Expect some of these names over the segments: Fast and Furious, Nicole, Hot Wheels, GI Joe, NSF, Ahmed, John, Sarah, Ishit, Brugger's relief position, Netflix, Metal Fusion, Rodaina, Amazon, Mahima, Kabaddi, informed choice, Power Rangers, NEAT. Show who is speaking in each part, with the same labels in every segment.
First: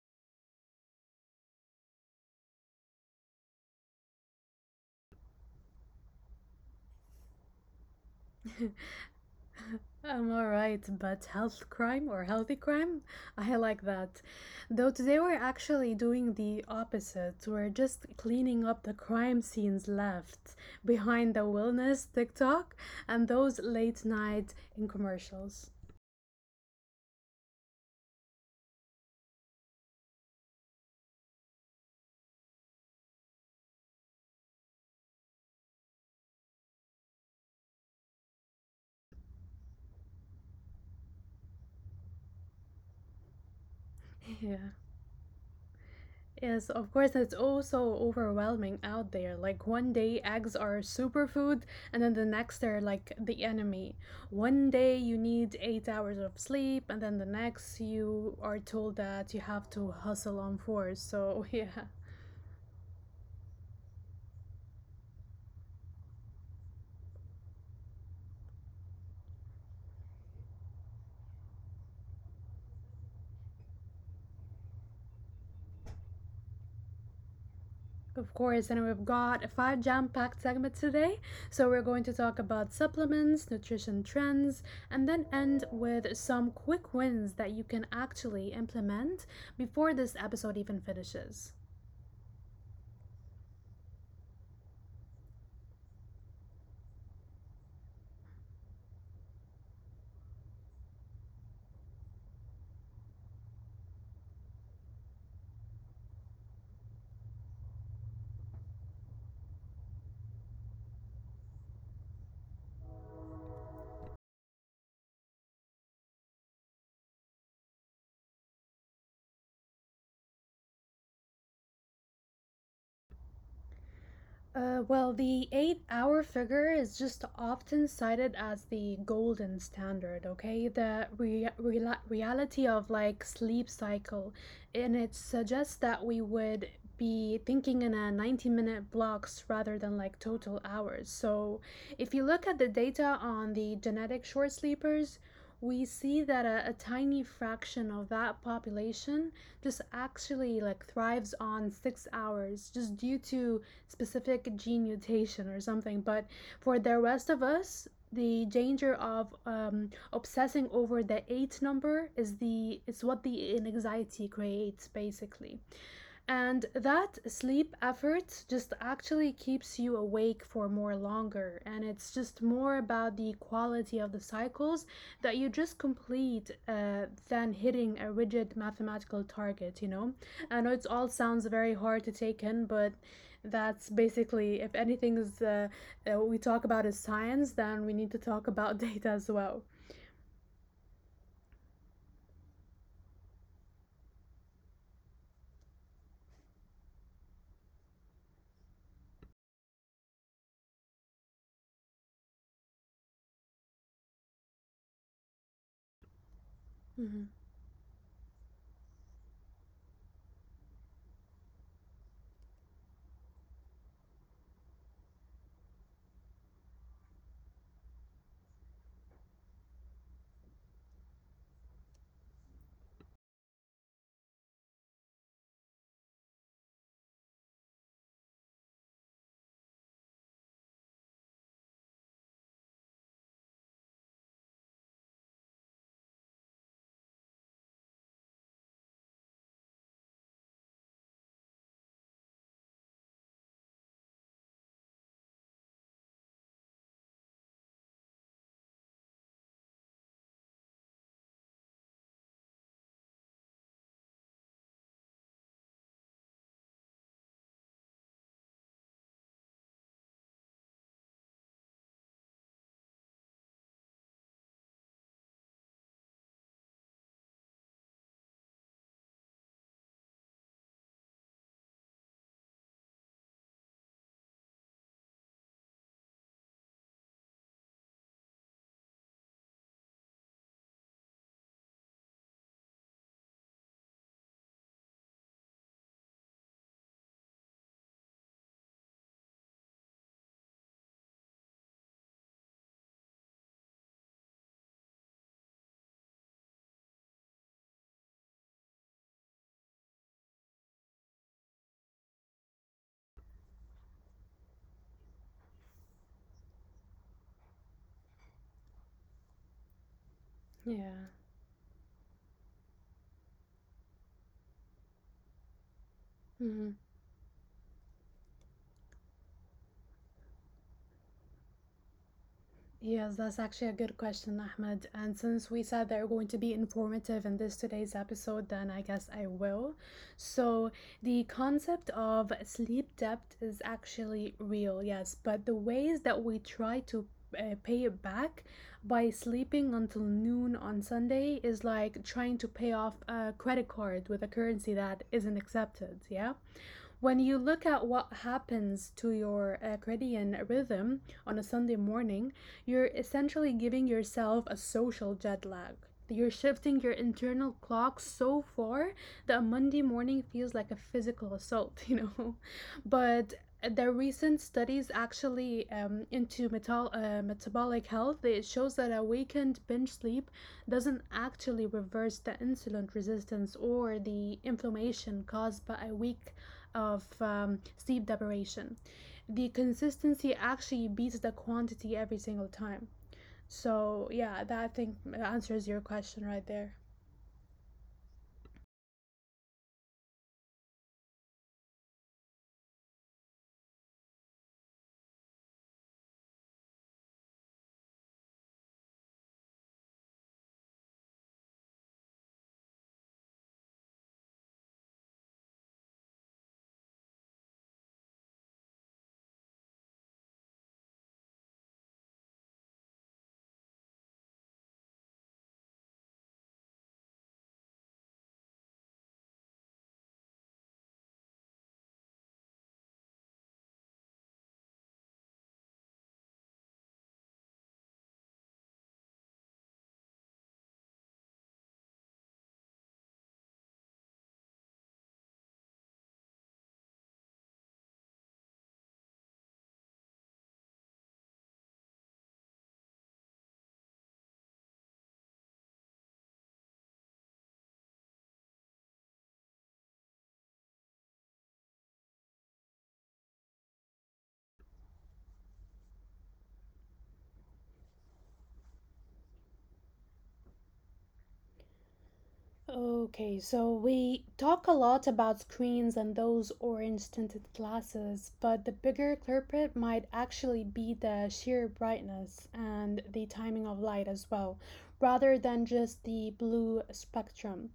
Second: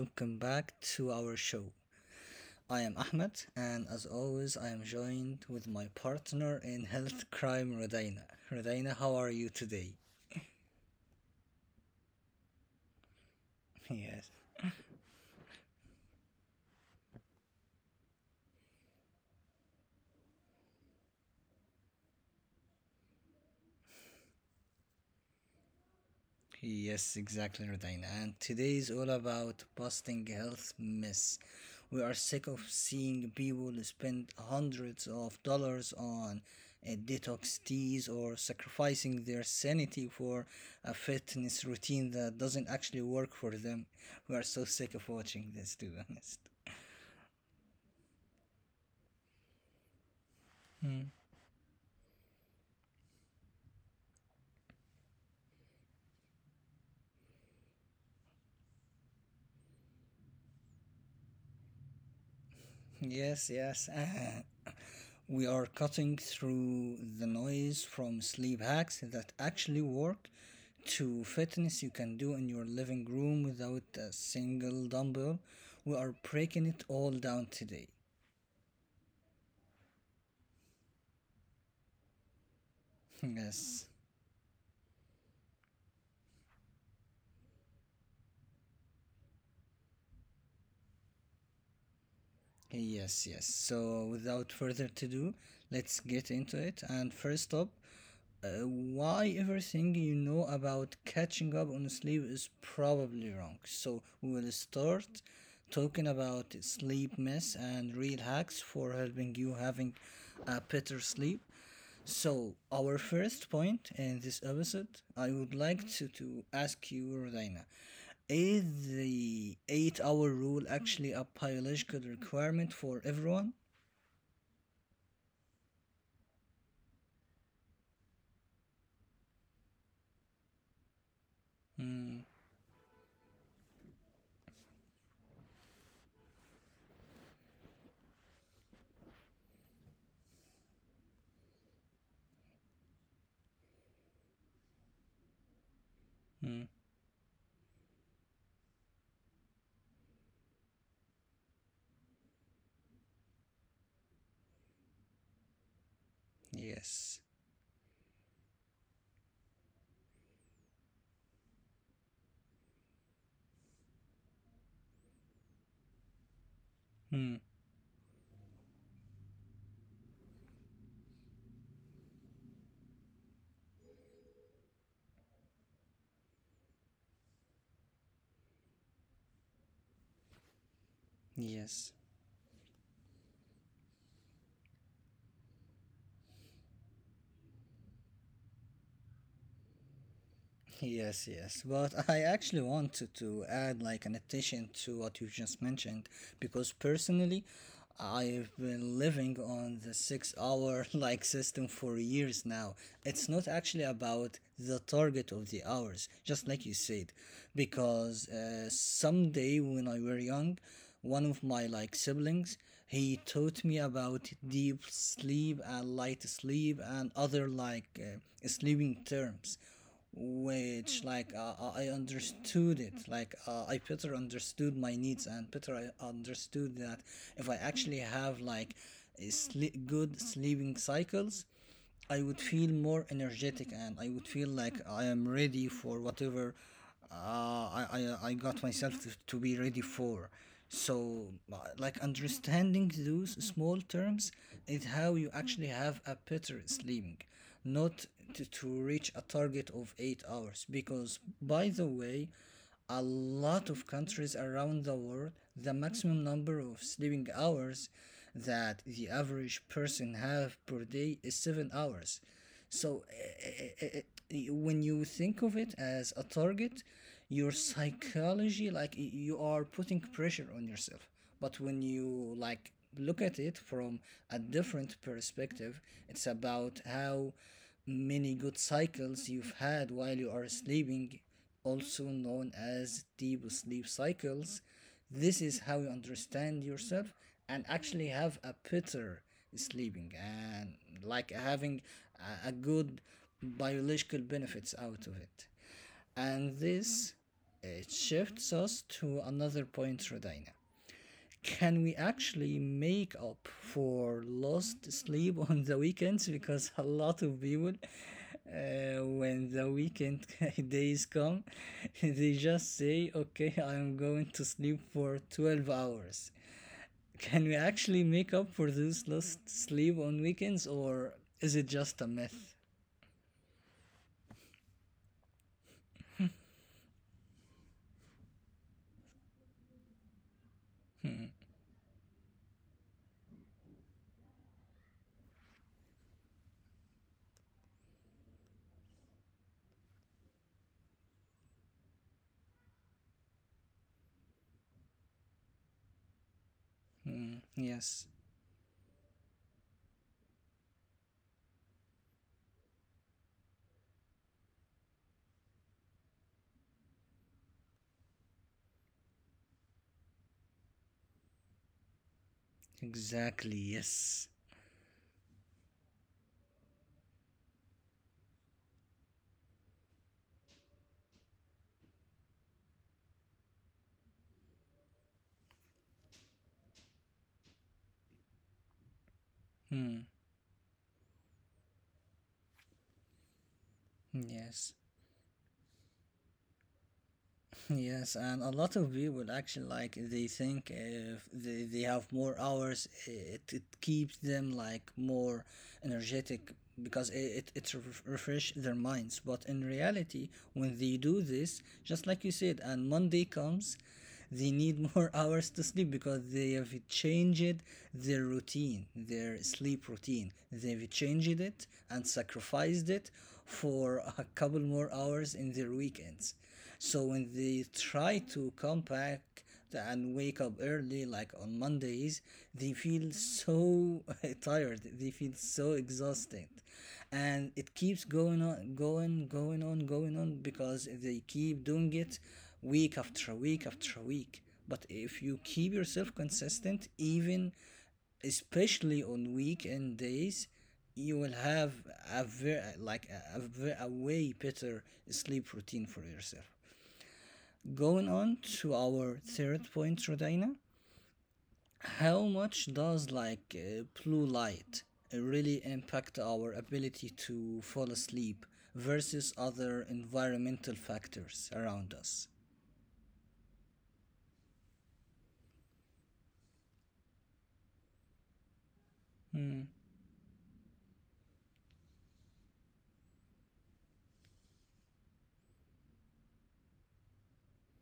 Speaker 1: welcome back to our show. I am Ahmed, and as always, I am joined with my partner in health crime, Rodaina. Rodaina, how are you today?
Speaker 2: I'm all right, but health crime or healthy crime? I like
Speaker 1: Yes.
Speaker 2: that. Though today we're actually doing the opposite. We're just cleaning up the crime scenes left behind the wellness TikTok and those late night in commercials.
Speaker 1: Yes, exactly, Rodina. And today is all about busting health myths. We are sick of seeing people spend hundreds of dollars on detox teas or sacrificing their sanity for a fitness routine that doesn't actually work for them. We are so
Speaker 2: Yeah.
Speaker 1: sick of watching this, to be honest.
Speaker 2: Yes, of course, it's all so overwhelming out there. Like one day eggs are
Speaker 1: Mm.
Speaker 2: superfood, and then the next they're like the enemy. One day you need 8 hours of sleep, and then the next you are told that you have to hustle on fours. So, yeah.
Speaker 1: Yes. We are cutting through the noise from sleep hacks that actually work to fitness you can do in your living room without a single dumbbell. We are breaking it all down today.
Speaker 2: Of course, and we've got five jam packed segments today. So, we're going to talk about supplements,
Speaker 1: Yes.
Speaker 2: nutrition trends, and then end with some quick wins that you can actually implement before this episode even finishes.
Speaker 1: Yes. So without further to do, let's get into it. And first up, Uh, why everything you know about catching up on sleep is probably wrong. So we will start talking about sleep myths and real hacks for helping you having a better sleep. So our first point in this episode, I would like to ask you, Rodina, is the eight-hour rule actually a biological requirement for everyone?
Speaker 2: The 8 hour figure is just often cited as the golden standard, okay? The rea-
Speaker 1: Mm,
Speaker 2: reala- reality of like sleep cycle. And it suggests that we would be thinking in a 90-minute blocks rather than like total hours. So if you look at the data on the genetic short sleepers, we see
Speaker 1: mm,
Speaker 2: that a tiny fraction of that population just actually like thrives on 6 hours just due to specific gene mutation or something. But for
Speaker 1: yes.
Speaker 2: the rest of us, the danger of obsessing over the eight number is the it's what the anxiety creates basically. And
Speaker 1: Hmm.
Speaker 2: that sleep effort just actually keeps you awake for more longer. And it's just more about the quality of the cycles that you just complete than hitting a rigid mathematical target, you know? I know it all sounds
Speaker 1: Yes.
Speaker 2: very hard to take in, but that's basically, if anything is we talk about is science, then we need to talk about data as well.
Speaker 1: Yes. But I actually wanted to add like an addition to what you just mentioned because personally, I've been living on the 6 hour like system for years now. It's not actually about the target of the hours, just like you said,
Speaker 2: Hmm.
Speaker 1: because someday when I were young, one of my like siblings he taught me about deep sleep and light sleep and other like sleeping terms which like uh, I understood it. Like I better understood my needs and better I understood that if I actually have like good sleeping cycles, I would feel more energetic and I would feel like I am ready for whatever uh, I got myself to be ready for. So, like understanding those small terms is how you actually have a better sleeping, not to reach a target of 8 hours. Because, by the way, a lot of countries around the world, the maximum number of sleeping hours that the average person have per day is 7 hours. So when you think of it as a target, your psychology you are putting pressure on yourself. But when you like look at it from a different perspective, it's about how many good cycles you've had while you are sleeping, also known as deep sleep cycles. This is how you understand yourself and actually have a better sleeping and like having a good biological benefits out of it. And this it shifts us to another point, Rodina. Can we actually make up for lost sleep on the weekends? Because a lot of people, when the weekend days
Speaker 2: Yeah.
Speaker 1: come, they just say, okay, I'm going to sleep for 12 hours.
Speaker 2: Mhm.
Speaker 1: Can we actually make up for this lost sleep on weekends, or is it just a myth?
Speaker 2: Yes, that's actually a good question, Ahmed. And since we said they're going to be informative in this today's episode, then I guess I will. So, the concept of sleep debt is actually real, yes, but the ways that we try to pay it back by sleeping until noon on Sunday is like trying to pay off a credit card with a currency that isn't accepted, yeah?
Speaker 1: Hmm,
Speaker 2: When you look
Speaker 1: yes,
Speaker 2: at what happens to your circadian rhythm on a Sunday morning, you're essentially giving yourself a social jet lag. You're shifting your internal clock so far that Monday morning feels like a physical assault, you know?
Speaker 1: exactly,
Speaker 2: But the
Speaker 1: yes.
Speaker 2: recent studies actually into metabolic health it shows that a weekend binge sleep doesn't actually reverse the insulin resistance or the inflammation caused by a weak of sleep deprivation. The
Speaker 1: Hmm,
Speaker 2: consistency actually beats the quantity every single time. So, yeah,
Speaker 1: yes.
Speaker 2: that I think answers your question right there.
Speaker 1: Yes, and a lot of people actually like they think if they have more hours, it keeps them like more energetic because it refresh their minds. But in reality, when they do this, just like you said, and Monday comes, they need more hours to sleep because they have changed their routine, their sleep routine. They've changed it and sacrificed it for a couple more hours in their weekends, so when they try to come back and wake up early, like on Mondays, they feel so tired. They feel so exhausted, and it keeps going on, going on, going on because they keep doing it week after week after week. But if you keep yourself consistent, even especially on weekend days, you will have a very like a, ve- a way better sleep routine for yourself, going on to our third point, Rodina. How much does like blue light really impact our ability to fall asleep versus other environmental factors around us?
Speaker 2: Okay, so we talk a lot about screens and those orange tinted glasses, but the bigger
Speaker 1: Hmm,
Speaker 2: culprit might actually be the sheer brightness and the timing of light as well, rather than just the blue spectrum.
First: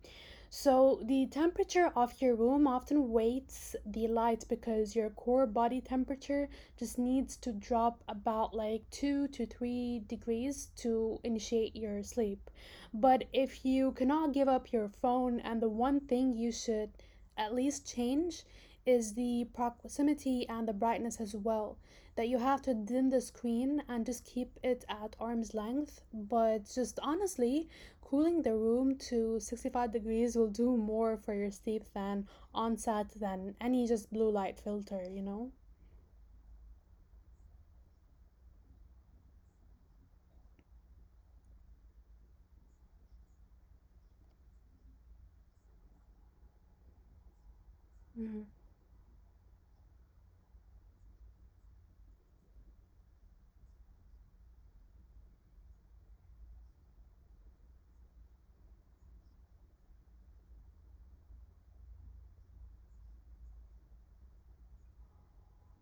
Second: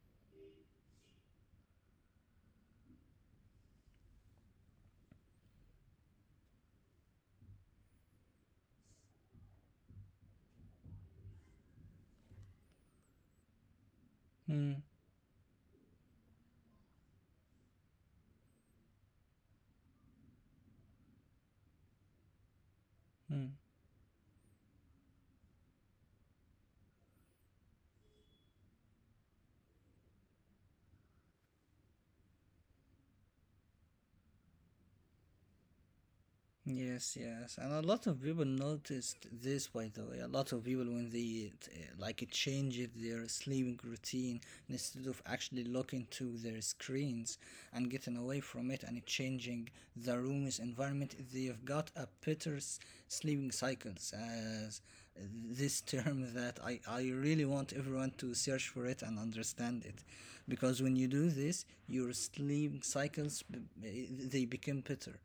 Speaker 2: So, the temperature of your room often weights the light because your core body temperature just needs to drop about like 2 to 3 degrees to initiate your sleep. But if you cannot give up your
Speaker 1: hmm,
Speaker 2: phone, and the one thing you should at least change is the proximity and the brightness as well. That you have to dim the
Speaker 1: hmm.
Speaker 2: screen and just keep it at arm's length. But just honestly, cooling the room to 65 degrees will do more for your sleep than onset than any just blue light filter, you know?
Speaker 1: Yes, yes, and a lot of people noticed this. By the way, a lot of people when they like change their sleeping routine instead of actually looking to their screens and
Speaker 2: Hmm.
Speaker 1: getting away from it and changing the room's environment, they've got sleeping cycles. As this term that I really want everyone to search for it and understand it, because when you do this, your they become better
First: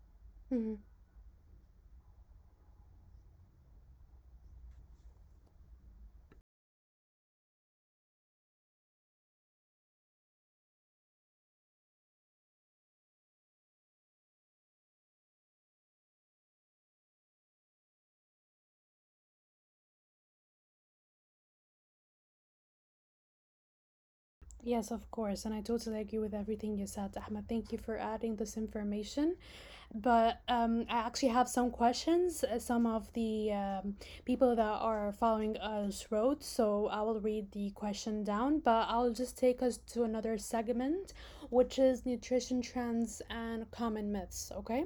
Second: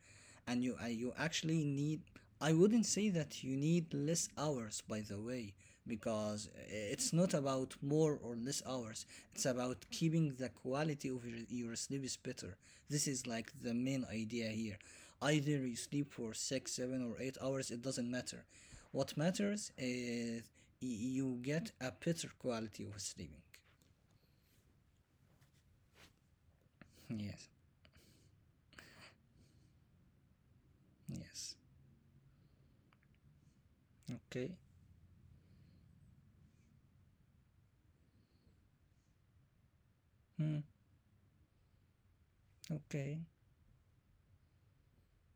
Speaker 1: and
Speaker 2: Hmm.
Speaker 1: you you actually need, I wouldn't say that you need less hours by the way, because it's not about more or less hours, it's about keeping the quality of your sleep is better. This is like the main idea here. Either you sleep for 6, 7 or 8 hours, it doesn't matter. What matters is you get a better quality of sleeping.
Speaker 2: Yes, of course. And I totally agree with everything you
Speaker 1: Yes.
Speaker 2: said, Ahmed. Thank you for adding this information. But I
Speaker 1: Yes.
Speaker 2: actually have some questions, some of the
Speaker 1: Okay.
Speaker 2: people that are following us wrote. So I will read the question down, but I'll just take us to
Speaker 1: Hmm.
Speaker 2: another segment, which is nutrition
Speaker 1: Okay.
Speaker 2: trends and common myths, okay?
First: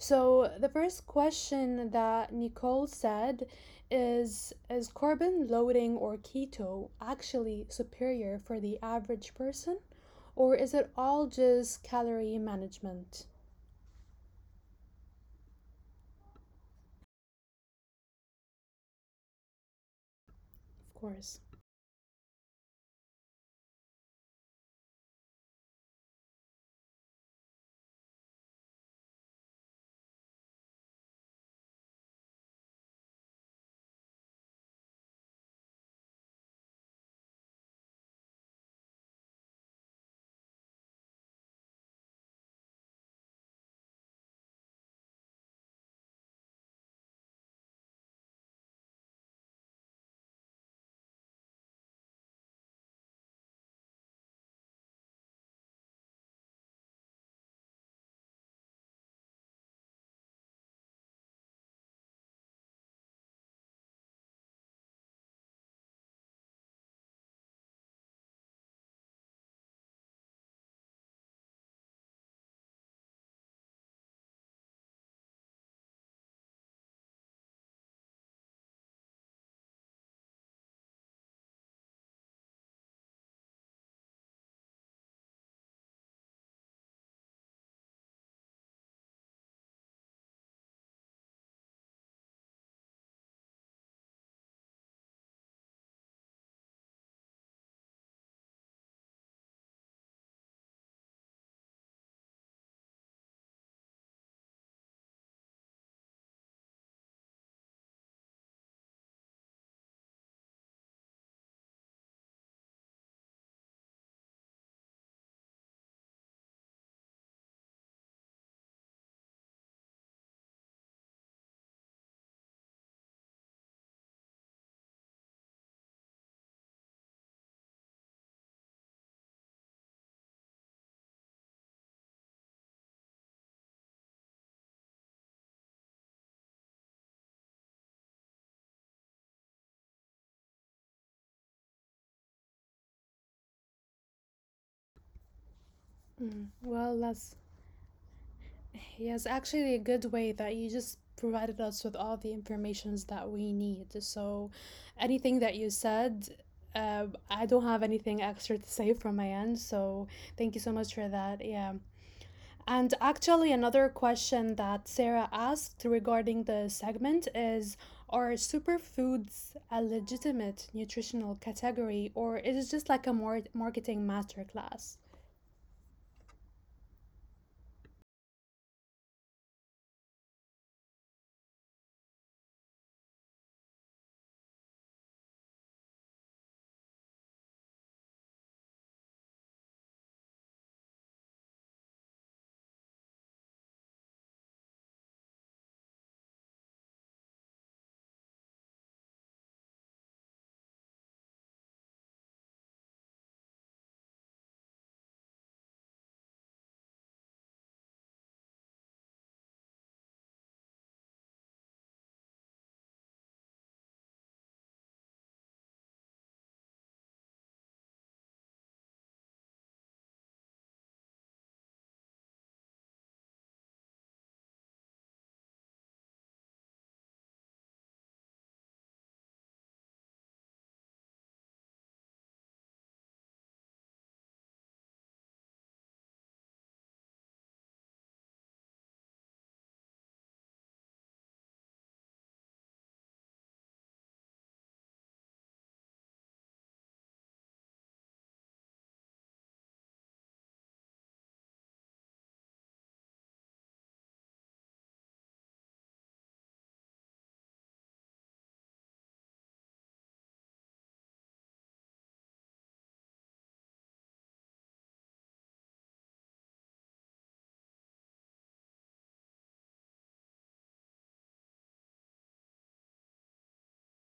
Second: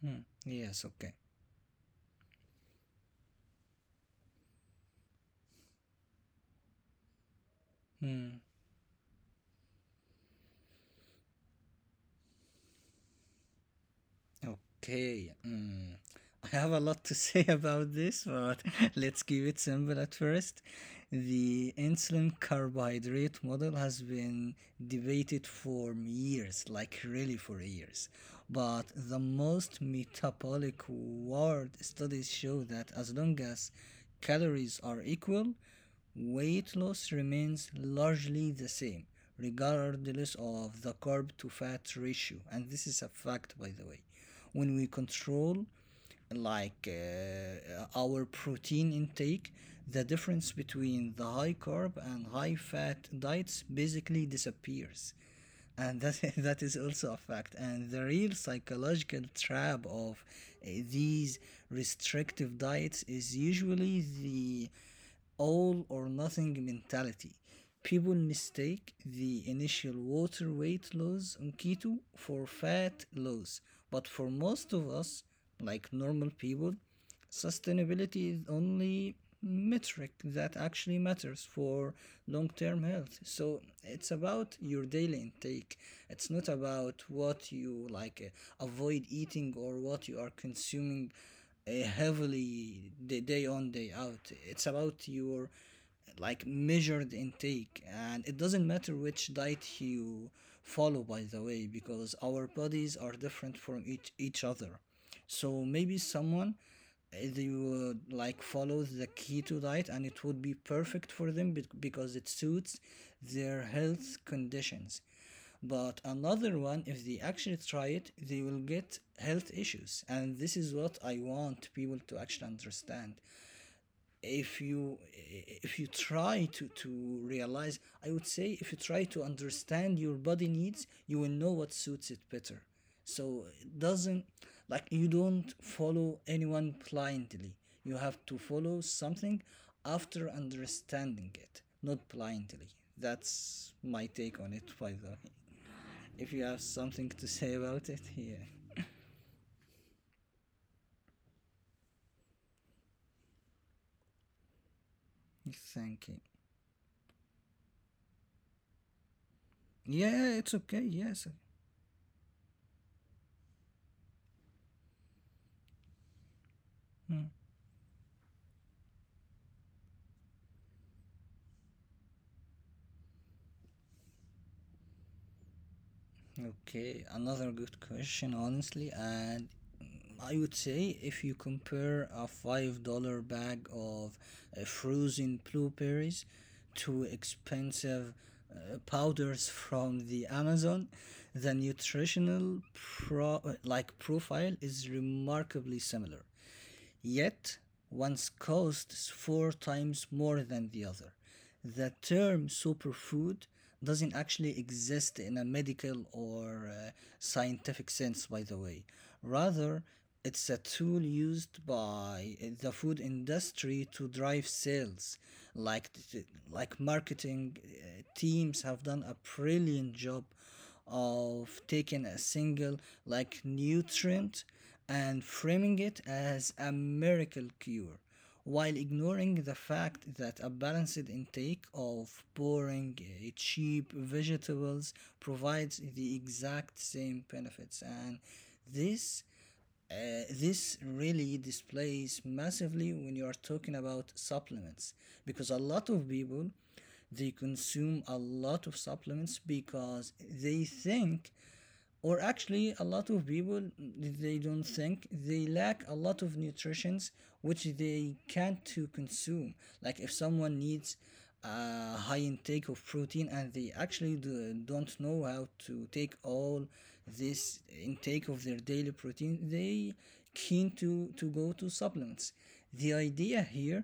Speaker 1: Hmm.
Speaker 2: the
Speaker 1: Yes,
Speaker 2: first
Speaker 1: okay.
Speaker 2: question that Nicole said is carbon loading or keto actually
Speaker 1: Hmm.
Speaker 2: superior for the average person or is it all just calorie management?
Speaker 1: Okay, mm, I have a lot to say about this, but let's keep it simple at first.
Speaker 2: Of course.
Speaker 1: The insulin carbohydrate model has been debated for years, like really for years. But the most metabolic world studies show that as long as calories are equal, weight loss remains largely the same, regardless of the carb to fat ratio. And this is a fact, by the way. When we control like our protein intake, the difference between the high carb and high fat diets basically disappears, and that that is also a fact. And the real psychological trap of these restrictive diets is usually the all or nothing mentality. People mistake the initial water weight loss on keto for fat loss, but for most of us, like normal people, sustainability is only metric that actually matters for long-term health. So it's about your daily intake. It's not about what you like avoid eating or what you are consuming heavily, day on day out. It's about your like measured intake, and it doesn't matter which diet you follow, by the way, because our bodies are different from each other. So maybe someone, they would like follow the keto diet and it would be perfect for them, because it suits their health conditions, but another one if they actually try it they will get health issues. And this is what I want people to actually understand. If you, if you try to realize, I would say if you try to understand your body needs, you will know what suits it better. So it doesn't, like, you don't follow anyone blindly. You have to follow something after understanding it, not blindly. That's my take on it, by the way, if
Speaker 2: Well,
Speaker 1: you have
Speaker 2: that's
Speaker 1: something to say about it. Yeah.
Speaker 2: yes, actually a good way that you just provided us with all the informations that we need. So anything that you said
Speaker 1: Thank you.
Speaker 2: I don't have anything extra to say from my end, so thank you so
Speaker 1: Yeah,
Speaker 2: much
Speaker 1: it's
Speaker 2: for
Speaker 1: okay.
Speaker 2: that. Yeah.
Speaker 1: Yes.
Speaker 2: And actually, another question that Sarah asked regarding the segment
Speaker 1: Hmm.
Speaker 2: is are superfoods a legitimate nutritional category, or is it just like a more marketing masterclass?
Speaker 1: Okay, another good question, honestly. And I would say if you compare a $5 bag of frozen blueberries to expensive powders from the Amazon, the like profile is remarkably similar, yet one's costs four times more than the other. The term superfood doesn't actually exist in a medical or scientific sense, by the way. Rather, it's a tool used by the food industry to drive sales, like, like marketing teams have done a brilliant job of taking a single like nutrient and framing it as a miracle cure, while ignoring the fact that a balanced intake of boring cheap vegetables provides the exact same benefits. And this, this really displays massively when you are talking about supplements, because a lot of people they consume a lot of supplements because they think, or actually a lot of people they don't think, they lack a lot of nutrients which they can't to consume. Like if someone needs high intake of protein and they actually don't know how to take all this intake of their daily protein, they keen to go to supplements. The idea here,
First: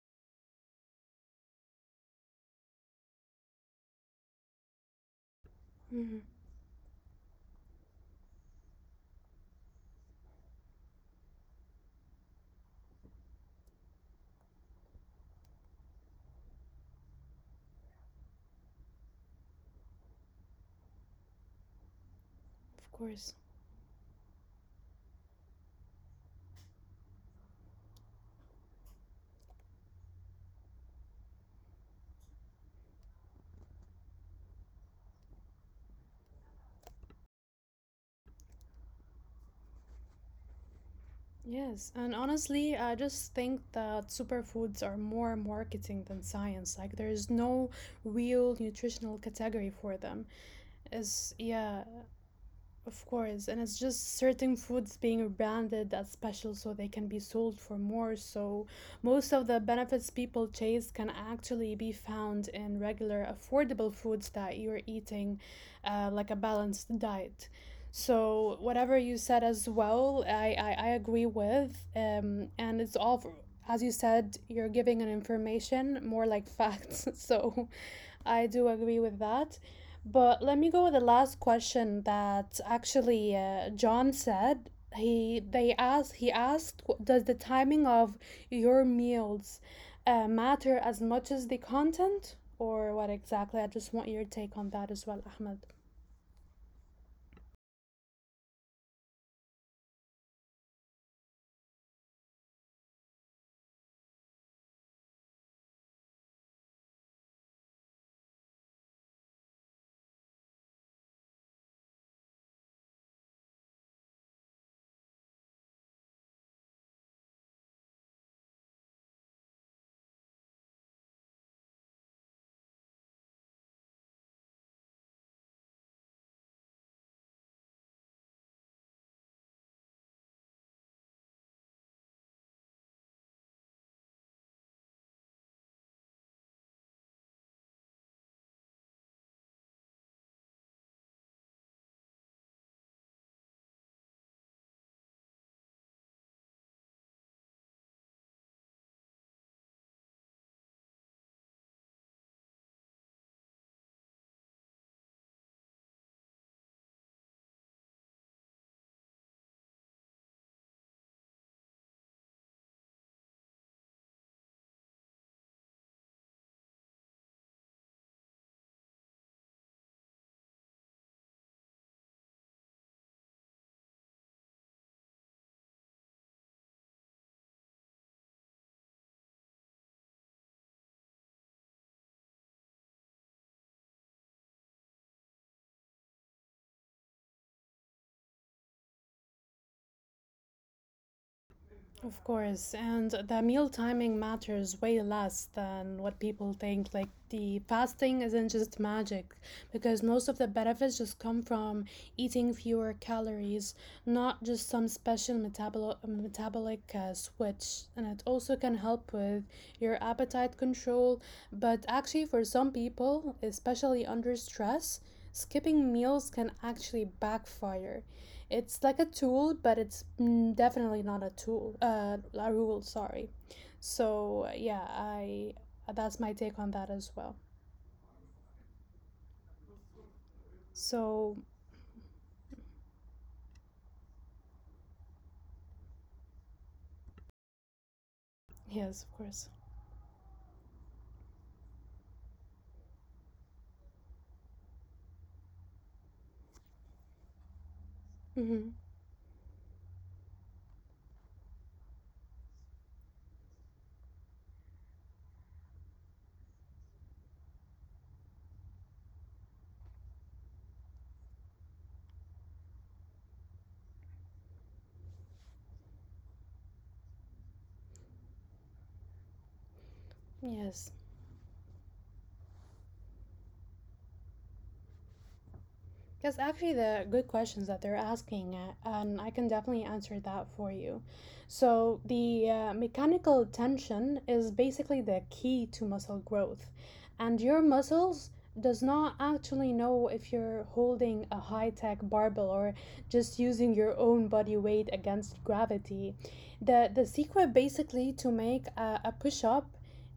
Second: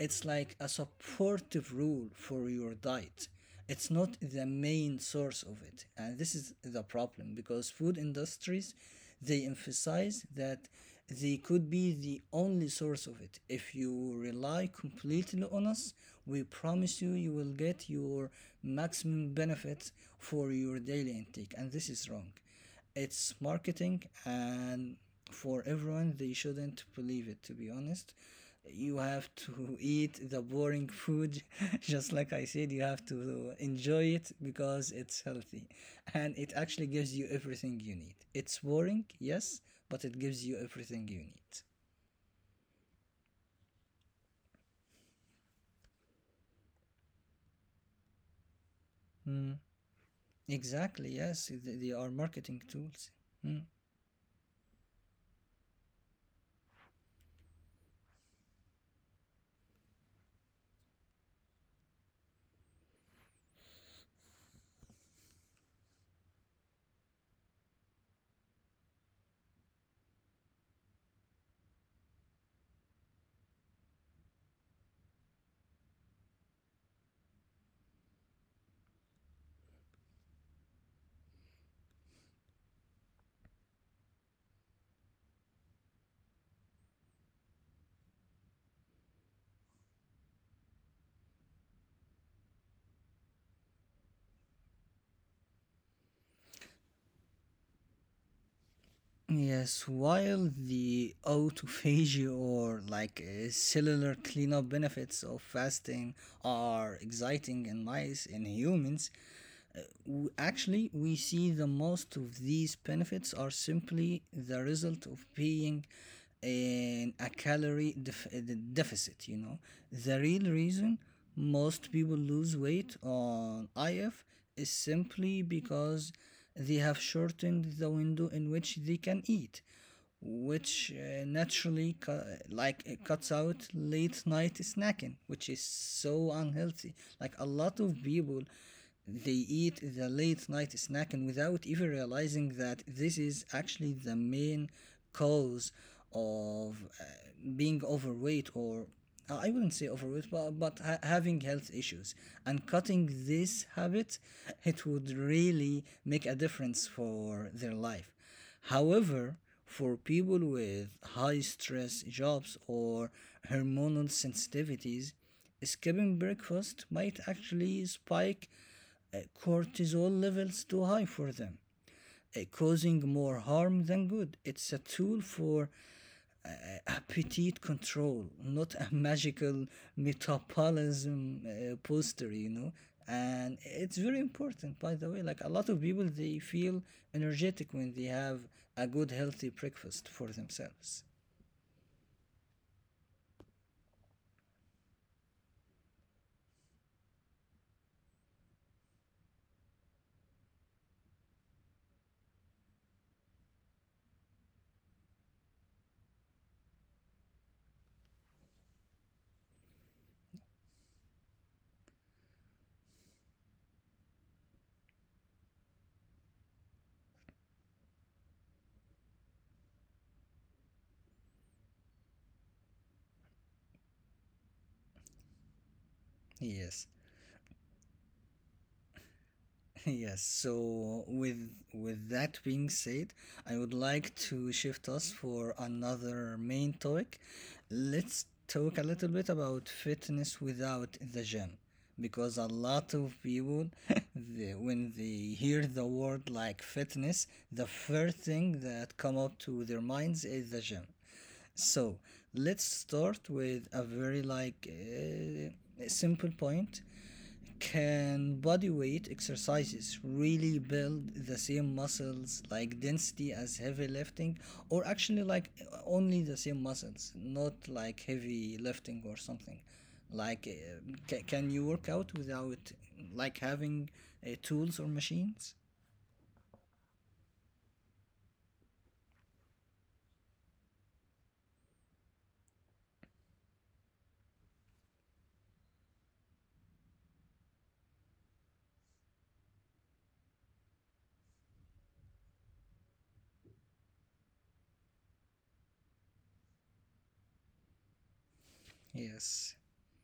Speaker 1: it's like a supportive rule for your diet. It's not the main source of it, and
Speaker 2: Mhm,
Speaker 1: this is the problem because food industries they emphasize that they could be the only source of it. If you rely completely on us, we promise you you will get your maximum benefit for your daily intake. And this is wrong.
Speaker 2: of
Speaker 1: It's
Speaker 2: course.
Speaker 1: marketing, and for everyone, they shouldn't believe it, to be honest. You have to eat the boring food just like I said. You have to enjoy it because it's healthy and it actually gives you everything you need. It's boring, yes, but it gives you everything you need.
Speaker 2: Yes, and honestly, I just think that superfoods are more marketing than science. Like, there's no real nutritional
Speaker 1: Mm,
Speaker 2: category for them.
Speaker 1: exactly, yes,
Speaker 2: Is
Speaker 1: they are
Speaker 2: yeah,
Speaker 1: marketing tools.
Speaker 2: of
Speaker 1: Mm.
Speaker 2: course, and it's just certain foods being branded as special so they can be sold for more. So, most of the benefits people chase can actually be found in regular, affordable foods that you're eating, like a balanced diet. So, whatever you said as well, I agree with. And it's all, for, as you said, you're giving an information more like facts. So, I do agree with that. But let me go with the last question that actually John said. He asked does the timing of your meals matter as much as the content or what exactly? I just want your take on that as well, Ahmed.
Speaker 1: Yes, while the autophagy or cellular cleanup benefits of fasting are exciting and nice in humans, actually we see the most of these benefits are simply the result of being in a calorie deficit, you know. The real reason most people lose weight on IF is simply because they have shortened the window in which they can eat, which naturally it cuts out late night snacking, which is so unhealthy. Like a lot of people, they eat the late night snacking without even realizing that this is actually the main cause of being overweight, or I wouldn't say overweight, but having health issues. And cutting this habit, it would really make a difference for their life. However, for people with high stress jobs or hormonal sensitivities, skipping breakfast might actually spike cortisol levels too high for them, causing more harm than good. It's a tool for appetite control, not a magical metabolism poster, you know. And it's very important, by the way. Like a lot of people, they feel energetic when they have a good, healthy breakfast for themselves.
Speaker 2: Of course, and the meal timing matters way less than what people think. Like the fasting isn't just magic because most of the benefits just come from eating fewer calories, not just some special metabolic switch. And it also can help with your appetite control. But actually, for some people, especially under stress, skipping meals can actually backfire. It's like a tool, but it's definitely not a tool. A rule, sorry. So yeah, I that's my take on that as well.
Speaker 1: Yes. Yes,
Speaker 2: So
Speaker 1: so with that being said, I would like to shift us for another main topic.
Speaker 2: yes, of
Speaker 1: Let's
Speaker 2: course.
Speaker 1: talk a little bit about fitness without the gym, because a lot of people, they, when they hear the word like fitness, the
Speaker 2: Hmm.
Speaker 1: first thing that come up to their minds is the gym. So let's start with a very simple point. Can body weight exercises really build the same muscles like density as heavy lifting, or actually like only the same muscles, not like heavy lifting or something?
Speaker 2: Yes.
Speaker 1: Like, can you work out without like having tools or machines?
Speaker 2: That's actually the good questions that they're asking, and I can definitely answer that for you. So, the mechanical tension is basically the key to muscle growth, and your muscles does not actually know if you're holding a high-tech barbell or just using your own body weight against gravity. The secret basically to make a push-up
Speaker 1: Yes,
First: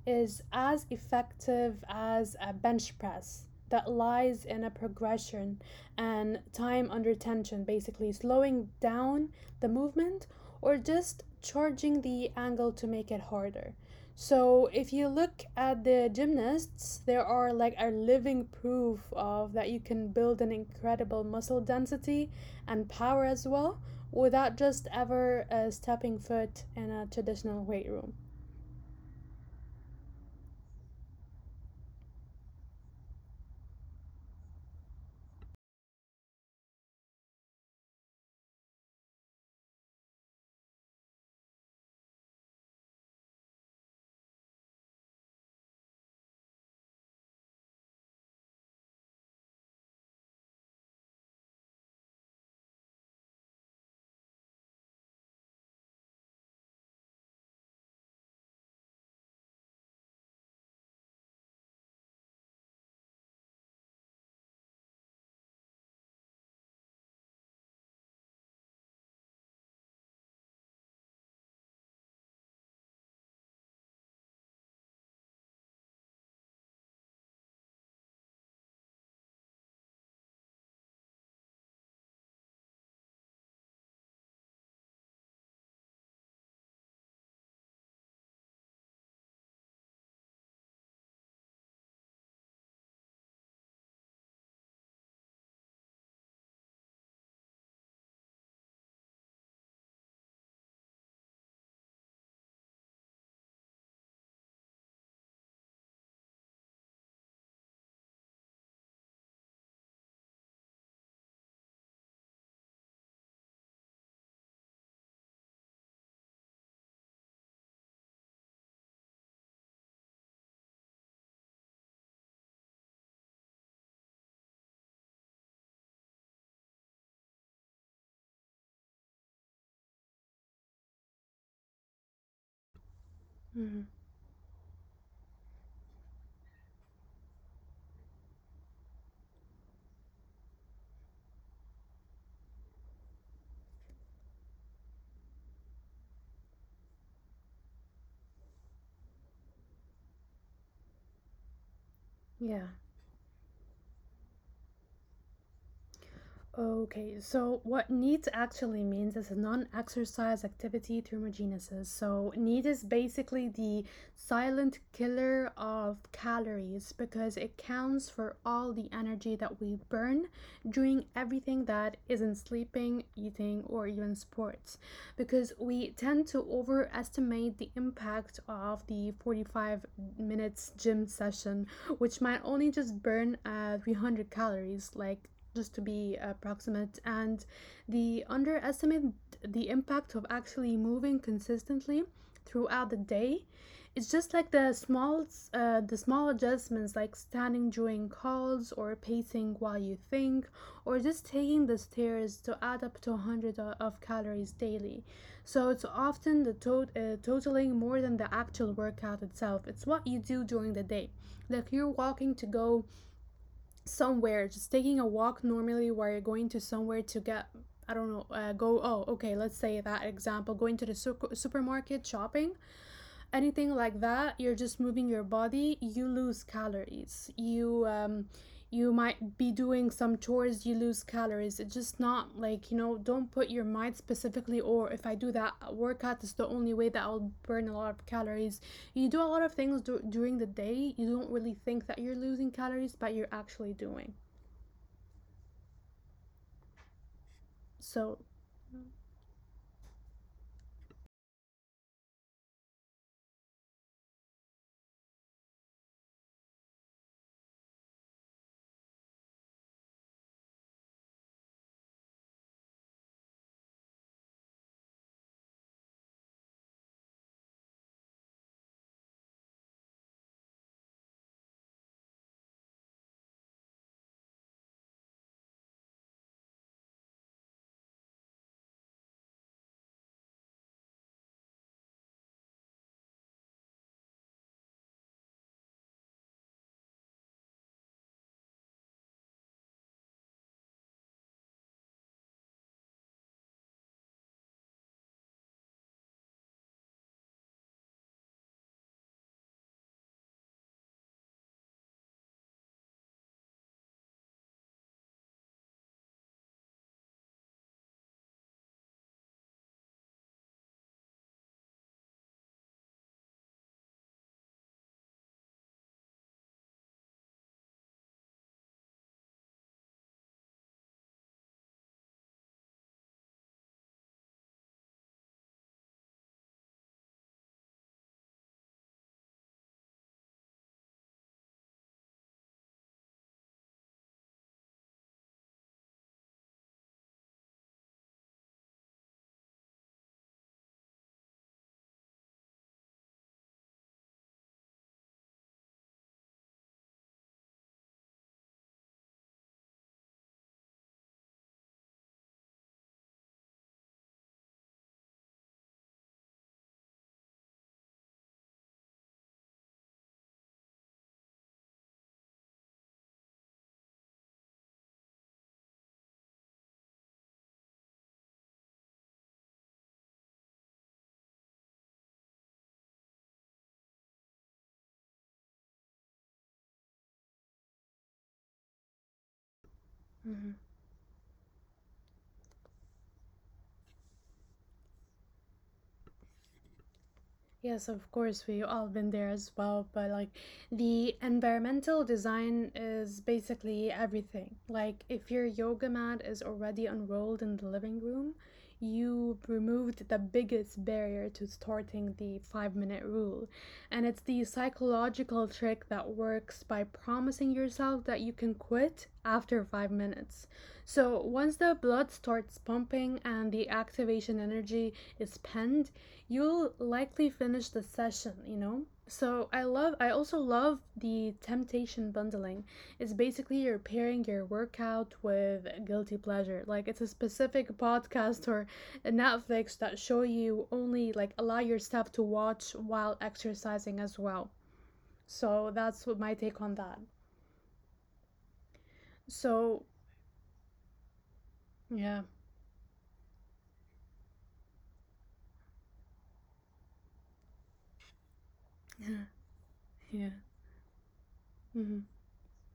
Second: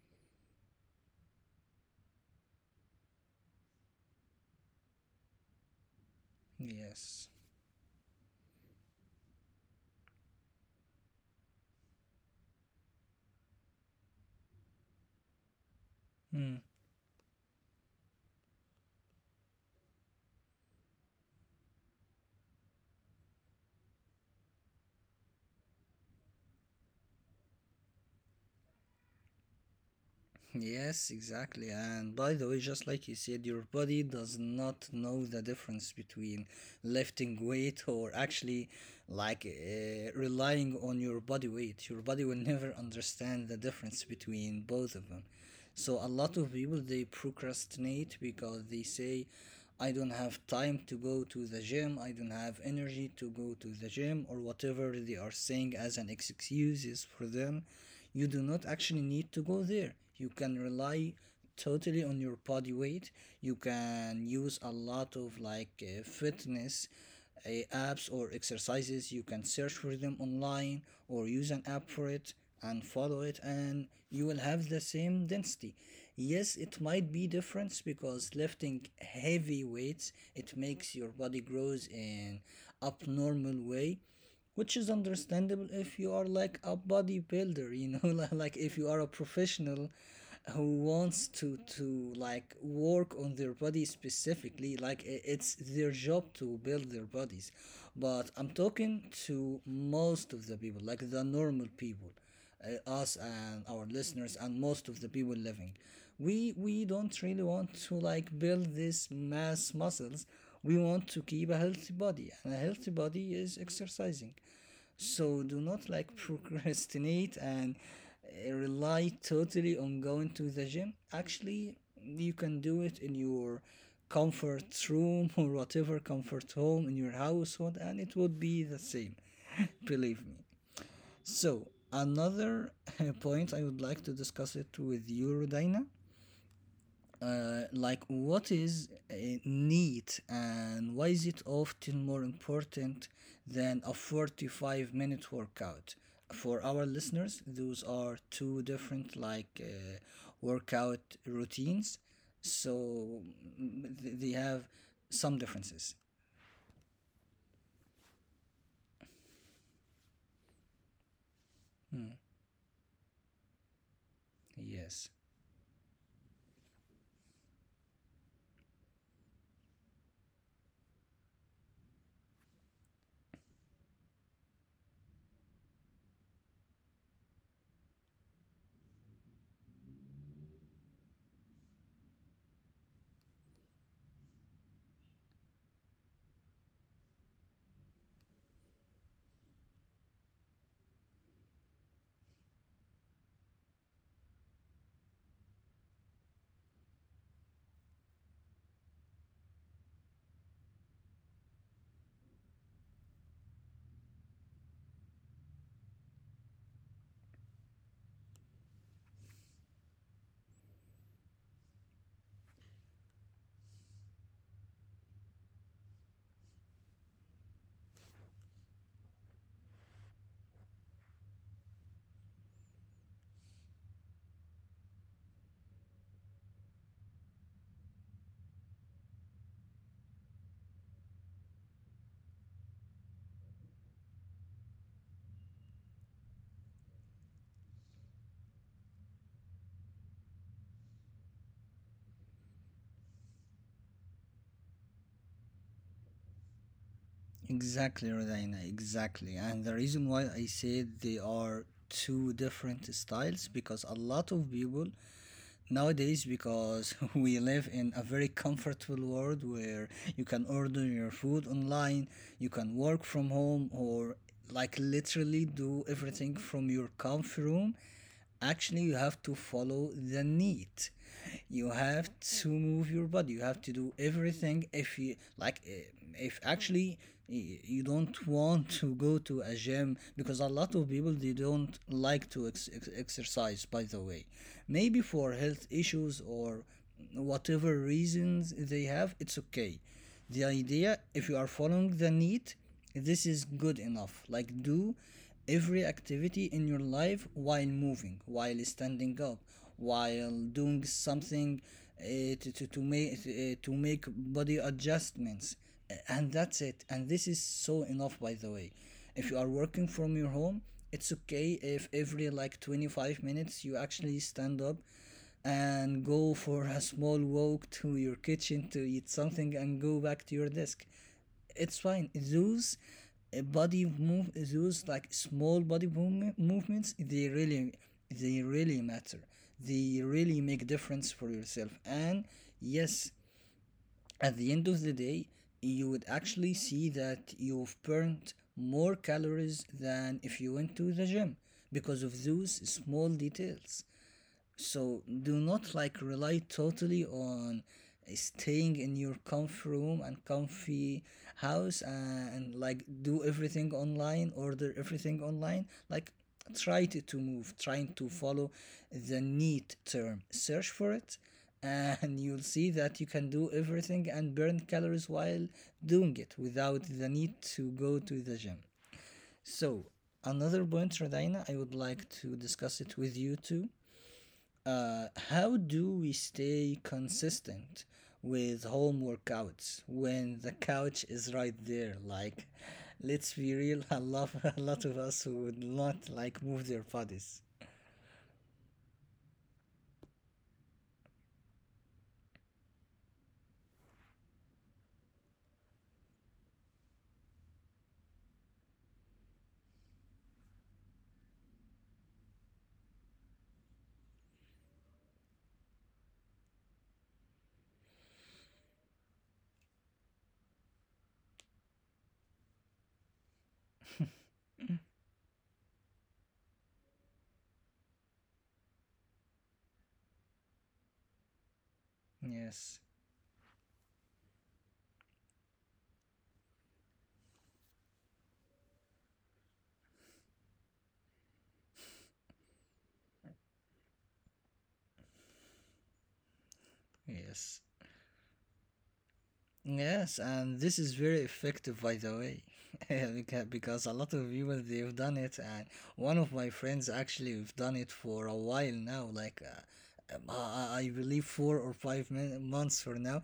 Speaker 2: is as effective as a bench press that lies in a progression and time under
Speaker 1: yes.
Speaker 2: tension, basically slowing down the movement or just charging the angle to make it harder. So if you look at the
Speaker 1: Hmm.
Speaker 2: gymnasts, there are like a living proof of that you can build an incredible muscle density and power as well without just ever stepping foot in a traditional weight room.
Speaker 1: Yes, exactly. And by the way, just like you said, your body does not know the difference between lifting weight or actually relying on your body weight. Your body will never understand the difference between both of them. So a lot of people, they procrastinate because they say, I don't have time to go to the gym, I don't have energy to go to the gym, or whatever they are saying as an excuse is for them. You do not actually need to go there. You can rely totally on your body weight. You can use a lot of fitness apps or exercises. You can search for them online or use an app for it and follow it, and you will have the same density. Yes, it might be difference because lifting heavy weights, it makes your body grows in abnormal way, which is understandable if you are like a bodybuilder, you know. Like if you are a professional who wants to like work on their body specifically, like it's their job to build their bodies. But I'm talking to most of the people, like the normal people, us and our listeners and most of the people living. We don't really want to like build this mass muscles. We want to keep a healthy body, and a healthy body is exercising. So do not like procrastinate and rely totally on going to the gym. Actually, you can do it in your comfort room or whatever comfort home in your household, and it would be the same. Believe me. So another point I would like to
Speaker 2: Mm-hmm.
Speaker 1: discuss it with you, Rodina. Like, what is neat and why is it often more important than a 45-minute workout? For our listeners, those are two different workout routines,
Speaker 2: Yeah.
Speaker 1: so they have some differences.
Speaker 2: Okay, so what needs actually means is a non exercise activity thermogenesis. So, need is basically the silent
Speaker 1: Yes.
Speaker 2: killer of calories because it counts for all the energy that we burn doing everything that isn't sleeping, eating, or even sports because we tend to overestimate the impact of the 45 minutes gym session, which might only just burn 300 calories, like just to be approximate and the underestimate the impact of actually moving consistently throughout the day. It's just like the small adjustments like standing during calls or pacing while you think or just taking the stairs to add up to 100 of calories daily, so it's often totaling more than the actual workout itself. It's what you do during the day. Like you're walking to go somewhere, just taking a walk normally where you're going to somewhere to get I don't know, okay, let's say that example, going to the supermarket shopping, anything like that. You're just moving your body, you lose calories, you you might be doing some chores, you lose calories. It's just not like, you know, don't put your mind specifically or if I do that workout it's the only way that I'll burn a lot of calories. You do a lot of things during the day, you don't really think that you're losing calories but you're actually doing. So
Speaker 1: Exactly, Rodina, exactly. And the reason why I said they are two different styles, because a lot of people nowadays, because we live in a very comfortable world where you can order your food online, you can work from home, or like literally do everything from your comfy room, actually you have to follow the need. You have to move your body, you have to do everything. If you like if actually you don't want to go to a gym, because a lot of people, they don't like to exercise, by the way, maybe for health issues or whatever reasons they have, it's okay. The idea, if you are following the need, this is good enough. Like, do every activity in your life while moving, while standing up, while doing something to make, to make body adjustments. And that's it. And this is so enough, by the way. If you are working from your home, it's okay if every like 25 minutes you actually stand up and go for a small walk to your kitchen to eat something and go back to your desk, it's fine. Those those like small body movements, they really matter. They really make difference for yourself. And yes, at the end of the day, you would actually see that you've burned more calories than if you went to the gym because of those small details. So do not like rely totally on staying in your comfy room and comfy house, and like do everything online, order everything online. Like try to move, trying to follow the need term. Search for it, and you'll see that you can do everything and burn calories while doing it without the need to go to the gym. So another point, Rodina, I would like to discuss it with you too. How do we stay consistent with home workouts when the
Speaker 2: mm-hmm.
Speaker 1: couch is right there? Like, let's be real. A lot of us would not like move their bodies.
Speaker 2: Yes, of course, we've all been there as well. But like the environmental design is basically everything. Like if your yoga mat is already unrolled in the living room, you removed the biggest barrier to starting the 5 minute rule. And it's the psychological trick that works by promising yourself that you can quit after 5 minutes. So once the blood starts pumping and the activation energy is penned, you'll likely finish the session, you know? So I also love the temptation
Speaker 1: Yes,
Speaker 2: bundling. It's basically you're pairing your workout with guilty pleasure. Like it's a specific podcast or a Netflix that show you only like allow yourself to watch while exercising as well. So that's what my take on that.
Speaker 1: yes, yes,
Speaker 2: So
Speaker 1: and this is very effective, by the way.
Speaker 2: yeah.
Speaker 1: Because a lot of people they've done it, and one of my friends, actually, we've done it for a while now, like. Uh, um,
Speaker 2: Yeah.
Speaker 1: I I believe four or five
Speaker 2: Mm-hmm.
Speaker 1: months for now,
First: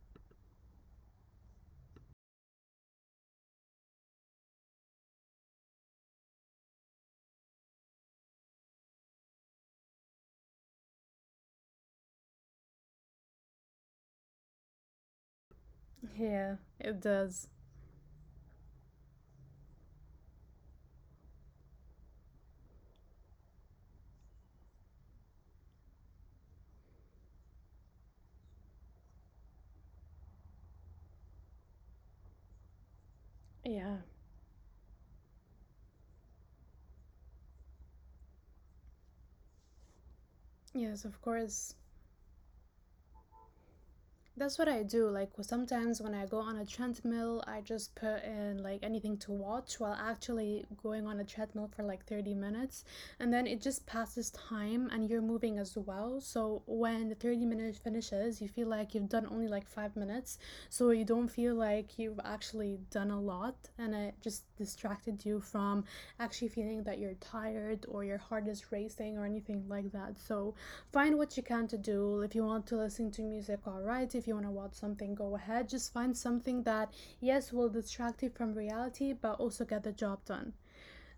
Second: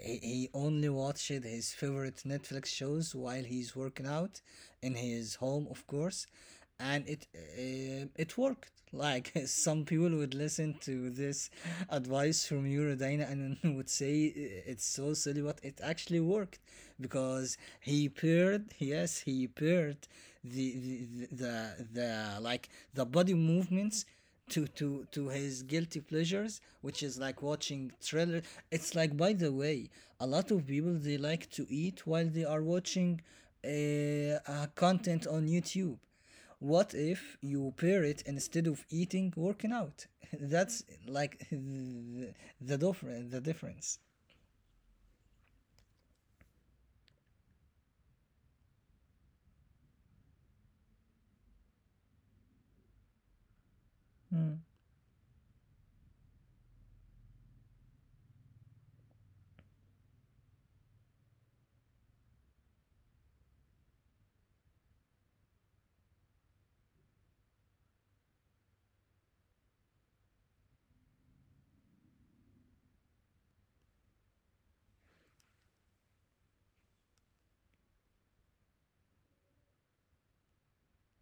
Speaker 1: he only watched his favorite Netflix shows while he's working out in his home, of course, and it it worked. Like some people would listen to this advice from Eurodina and would say it's so silly, but it actually worked
Speaker 2: Yeah, it does.
Speaker 1: because he paired the the the, the, the like the body movements to his guilty pleasures, which is like watching thriller. It's like, by the way, a lot of people, they like to eat while they are watching uh,
Speaker 2: Yeah.
Speaker 1: content on YouTube. What if you pair it, instead of eating, working out? That's
Speaker 2: Yes, of
Speaker 1: like
Speaker 2: course.
Speaker 1: the differ the difference.
Speaker 2: That's what I do. Like sometimes when I go on a treadmill, I just put in like anything to watch while actually going on a treadmill for like 30 minutes. And then it just passes
Speaker 1: Mm.
Speaker 2: time and you're moving as well. So when the 30 minutes finishes, you feel like you've done only like 5 minutes. So you don't feel like you've actually done a lot. And it just distracted you from actually feeling that you're tired or your heart is racing or anything like that. So find what you can to do. If you want to listen to music, all right, if you want to watch something, go ahead, just find something that, yes, will distract you from reality but also get the job done.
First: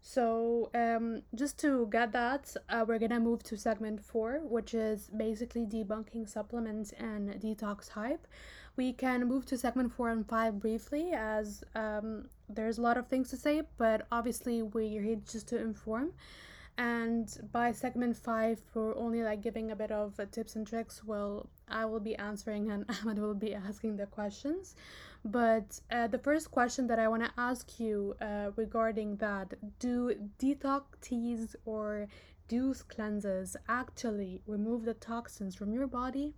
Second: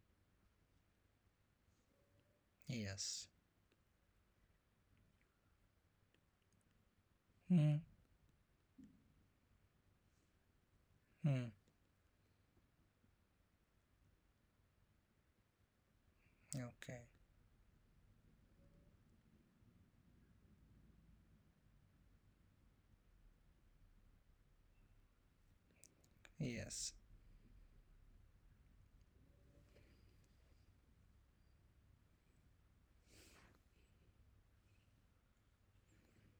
Speaker 2: So just to get that, we're gonna
Speaker 1: Yes.
Speaker 2: move to segment four, which is basically debunking supplements and
Speaker 1: Mm.
Speaker 2: detox hype. We can move to segment four and five briefly,
Speaker 1: Mm.
Speaker 2: as, there's a lot of things to say, but obviously we're here just to inform.
Speaker 1: Okay.
Speaker 2: And by segment five, we're only like giving a bit of tips and tricks. Well, I will be answering and Ahmed will be asking the questions. But the first question
Speaker 1: Yes.
Speaker 2: that I want to ask you regarding that, do detox teas or juice cleanses actually remove the toxins from your body?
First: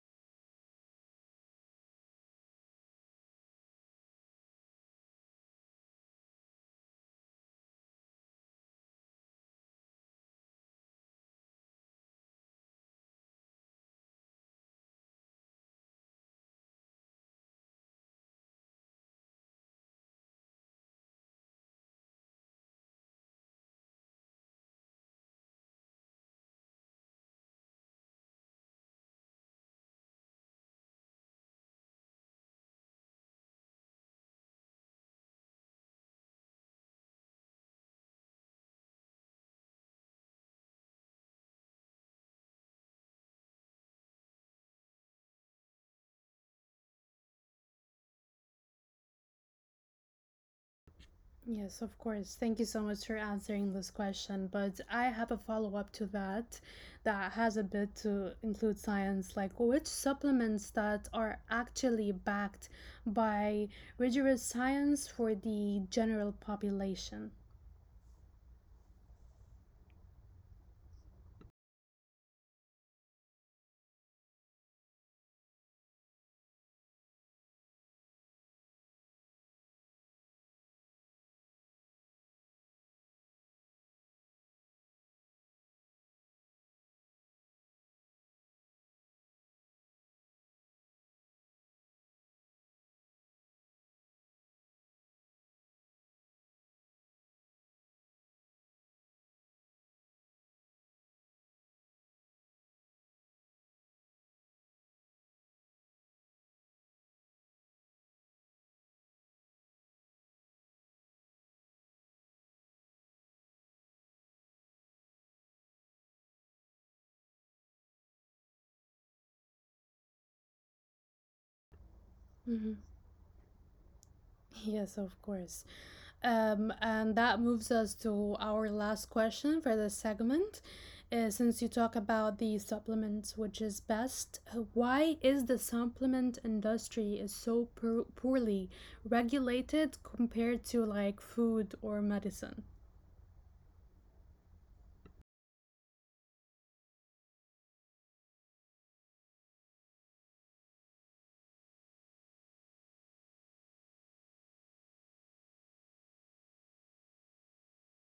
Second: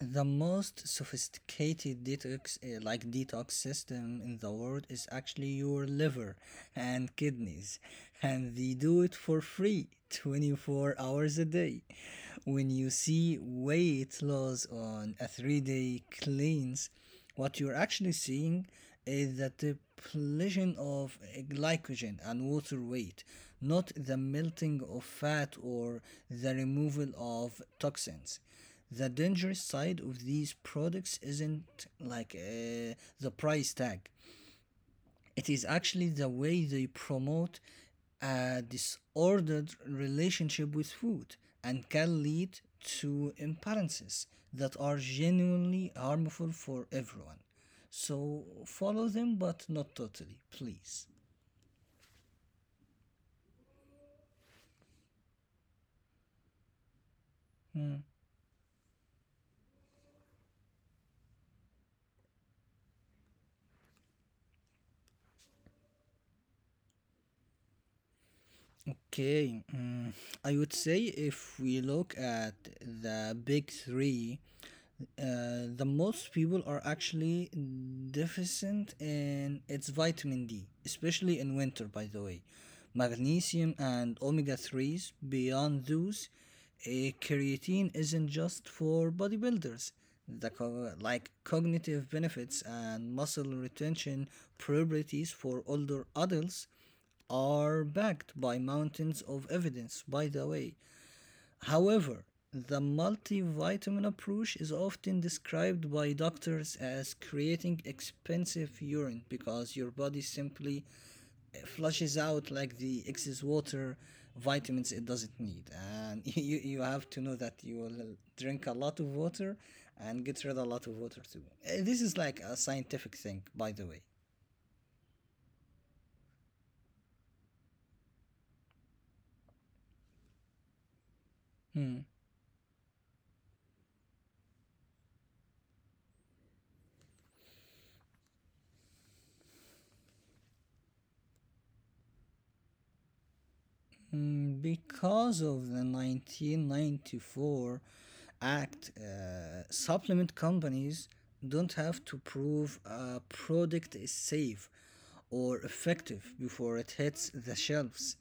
Speaker 1: The most sophisticated detox, detox system in the world is actually your liver and kidneys, and they do it for free 24 hours a day. When you see weight loss on a 3 day cleanse, what you're actually seeing is the depletion of glycogen and water weight, not the melting of fat or the removal of toxins. The dangerous side of these products isn't the price tag, it is actually the way they promote a disordered relationship with food and can lead to imbalances that are genuinely harmful for everyone. So follow them, but not totally, please.
Speaker 2: Yes, of course. Thank you so much for answering this question. But I have a follow up to that, that has a bit to include science, like which supplements that are actually backed by rigorous science for the general population.
Speaker 1: Okay, mm, I would say if we look at the big three. The most people are actually deficient in its vitamin D, especially in winter, by the way. Magnesium and omega 3s. Beyond those, a creatine isn't just for bodybuilders. The cognitive benefits and muscle retention properties for older adults are backed by mountains of evidence, by the way. However, the multivitamin approach is often described by doctors as creating expensive urine, because your body simply flushes out like the excess water vitamins it doesn't need, and you have to know that you will drink a lot of water and get rid of a lot of water too. This is like a scientific thing, by the way.
Speaker 2: Yes, of course. And that moves us to our last question for this segment. Since you
Speaker 1: Hmm.
Speaker 2: talk about the supplements, which is best, why is the supplement industry is so poorly regulated compared to like food or medicine?
Speaker 1: Mm, because of the 1994 Act, supplement companies don't have to prove a product is safe or effective before it hits the shelves.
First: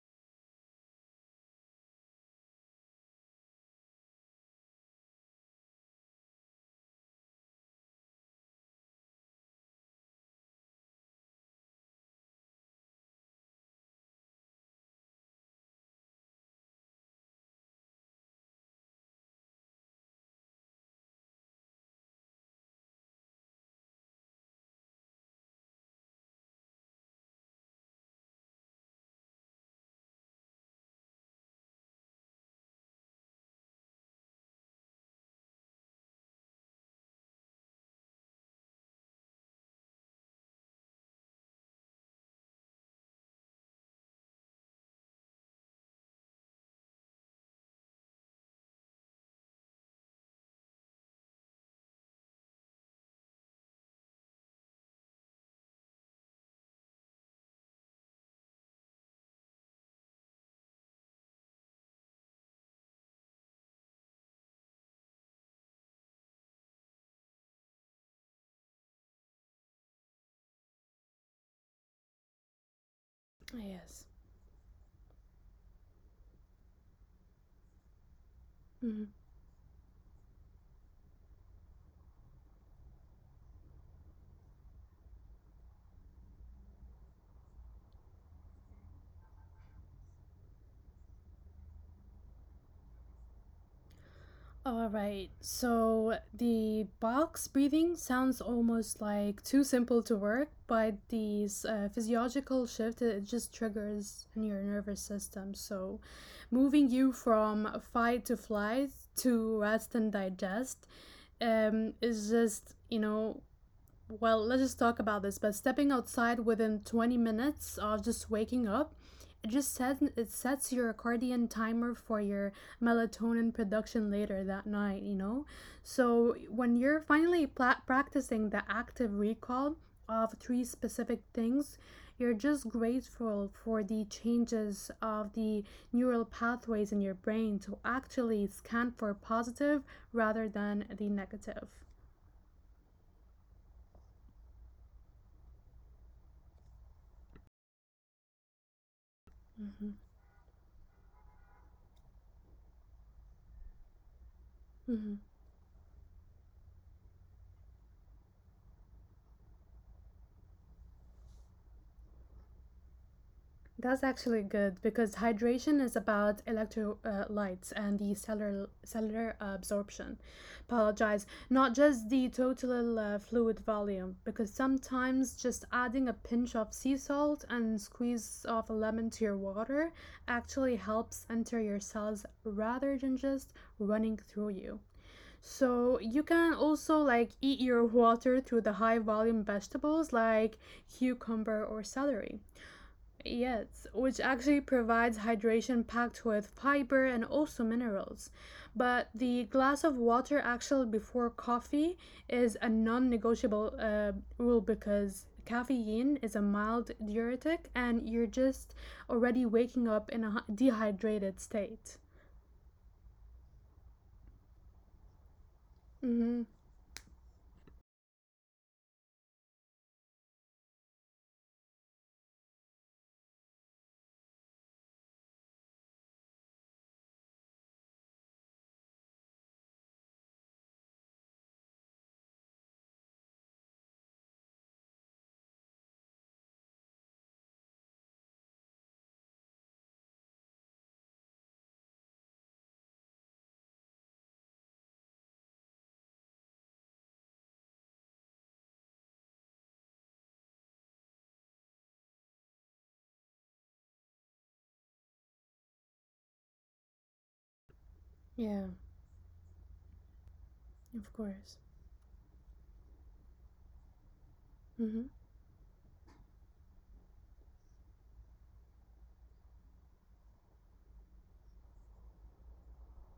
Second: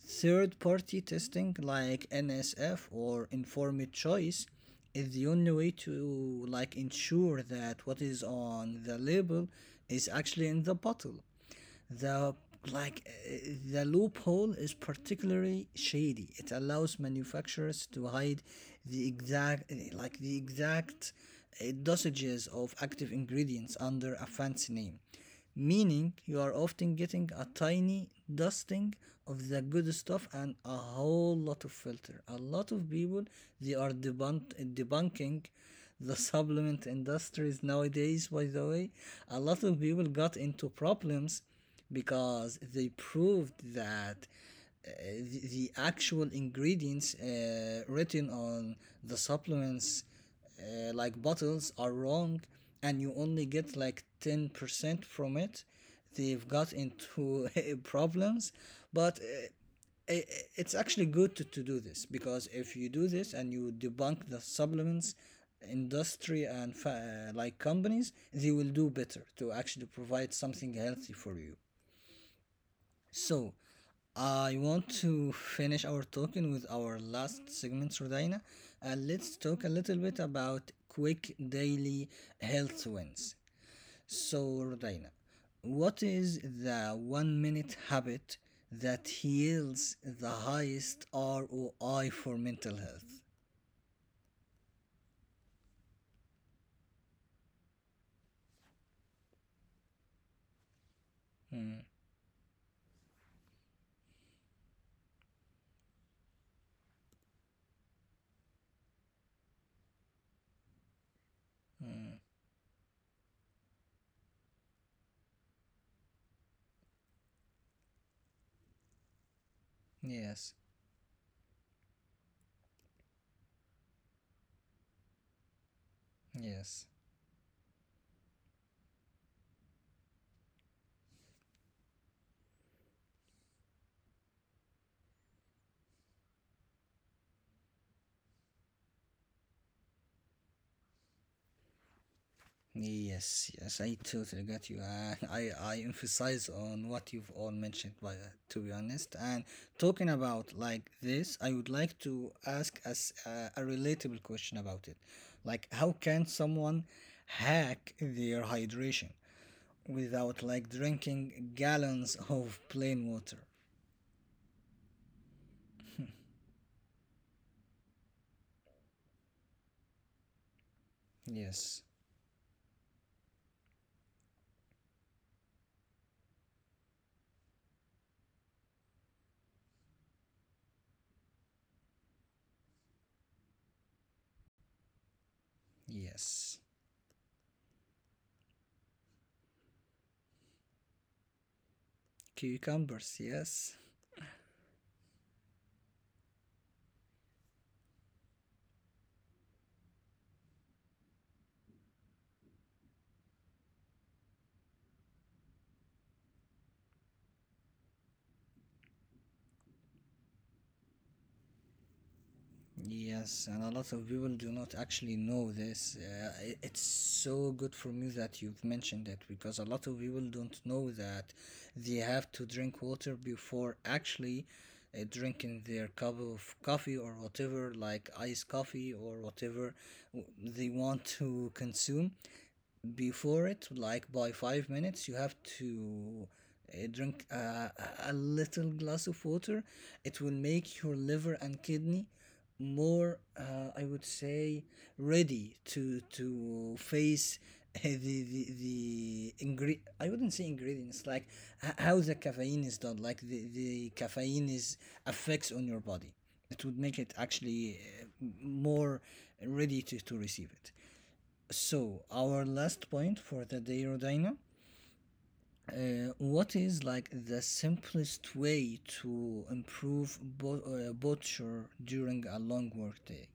Speaker 1: Third party testing, like NSF or informed choice, is the only way to like ensure that what is on the label is actually in the bottle. The the loophole is particularly shady. It allows manufacturers to hide the exact dosages of active ingredients under a fancy name, meaning you are often getting a tiny dusting of the good stuff and a whole lot of filter. A lot of people, they are debunking the supplement industries nowadays, by the way. A lot of people got into problems because they proved that the actual ingredients written on the supplements bottles are wrong, and you only get like 10% from it. They've got into problems, but i- it's actually good to do this, because if you do this and you debunk the supplements industry and companies, they will do better to actually provide something healthy for you. So,
Speaker 2: Yes.
Speaker 1: I want to finish our talking with our last segment, Rodina,
Speaker 2: Mm-hmm.
Speaker 1: and let's talk a little bit about quick daily health wins. So, Rodina, what is the 1 minute habit that yields the highest ROI for mental health?
Speaker 2: All right. So the box breathing sounds almost like too simple to work, but the physiological shift, it just triggers in your nervous system. So moving you from fight to flight to rest and digest, is just, you know, well, let's just talk about this. But stepping outside within 20 minutes of just waking up, it just sets it
Speaker 1: Yes,
Speaker 2: sets your accordion timer for your melatonin production later that night. You know, so when
Speaker 1: yes.
Speaker 2: you're finally practicing the active recall of three specific things, you're just grateful for the changes of the neural pathways in your brain to actually scan for positive rather than the negative.
Speaker 1: Yes, yes, I totally get you. And I emphasize on what you've all mentioned, by that, to be honest. And
Speaker 2: Mm-hmm.
Speaker 1: talking about like this, I would like to ask us a relatable question about it.
Speaker 2: Mm-hmm.
Speaker 1: Like, how can someone hack their hydration without like drinking gallons of plain water?
Speaker 2: That's actually good because hydration is about electrolytes and the cellular absorption. Apologize, not
Speaker 1: Yes,
Speaker 2: just the total fluid volume, because sometimes just adding a pinch of sea salt and squeeze of a lemon to your water actually helps enter your cells rather than just running through you. So you
Speaker 1: yes.
Speaker 2: can also like eat your water through the high volume vegetables like cucumber or celery.
Speaker 1: Cucumbers, yes.
Speaker 2: Yes, which actually provides hydration packed with fiber and also minerals. But the glass of water actually before coffee is a non negotiable rule because caffeine is a mild diuretic and you're just already waking up in a dehydrated state.
Speaker 1: Yes, and a lot of people do not actually know this.
Speaker 2: Mm-hmm.
Speaker 1: It's so good for me that you've mentioned it, because a lot of people don't know that they have to drink water before actually drinking their cup of coffee or whatever, like iced coffee or whatever they want to consume before it. Like, by 5 minutes, you have to drink a little glass of water. It will make your liver and kidney more, I would say, ready to face I wouldn't say ingredients. Like, how the caffeine is done, like the caffeine is affects on your body. It would make it actually
Speaker 2: Yeah,
Speaker 1: more ready to receive it.
Speaker 2: of course.
Speaker 1: So, our last point for the day, Rodina.
Speaker 2: Mm-hmm.
Speaker 1: What is like the simplest way to improve butcher during a long work day?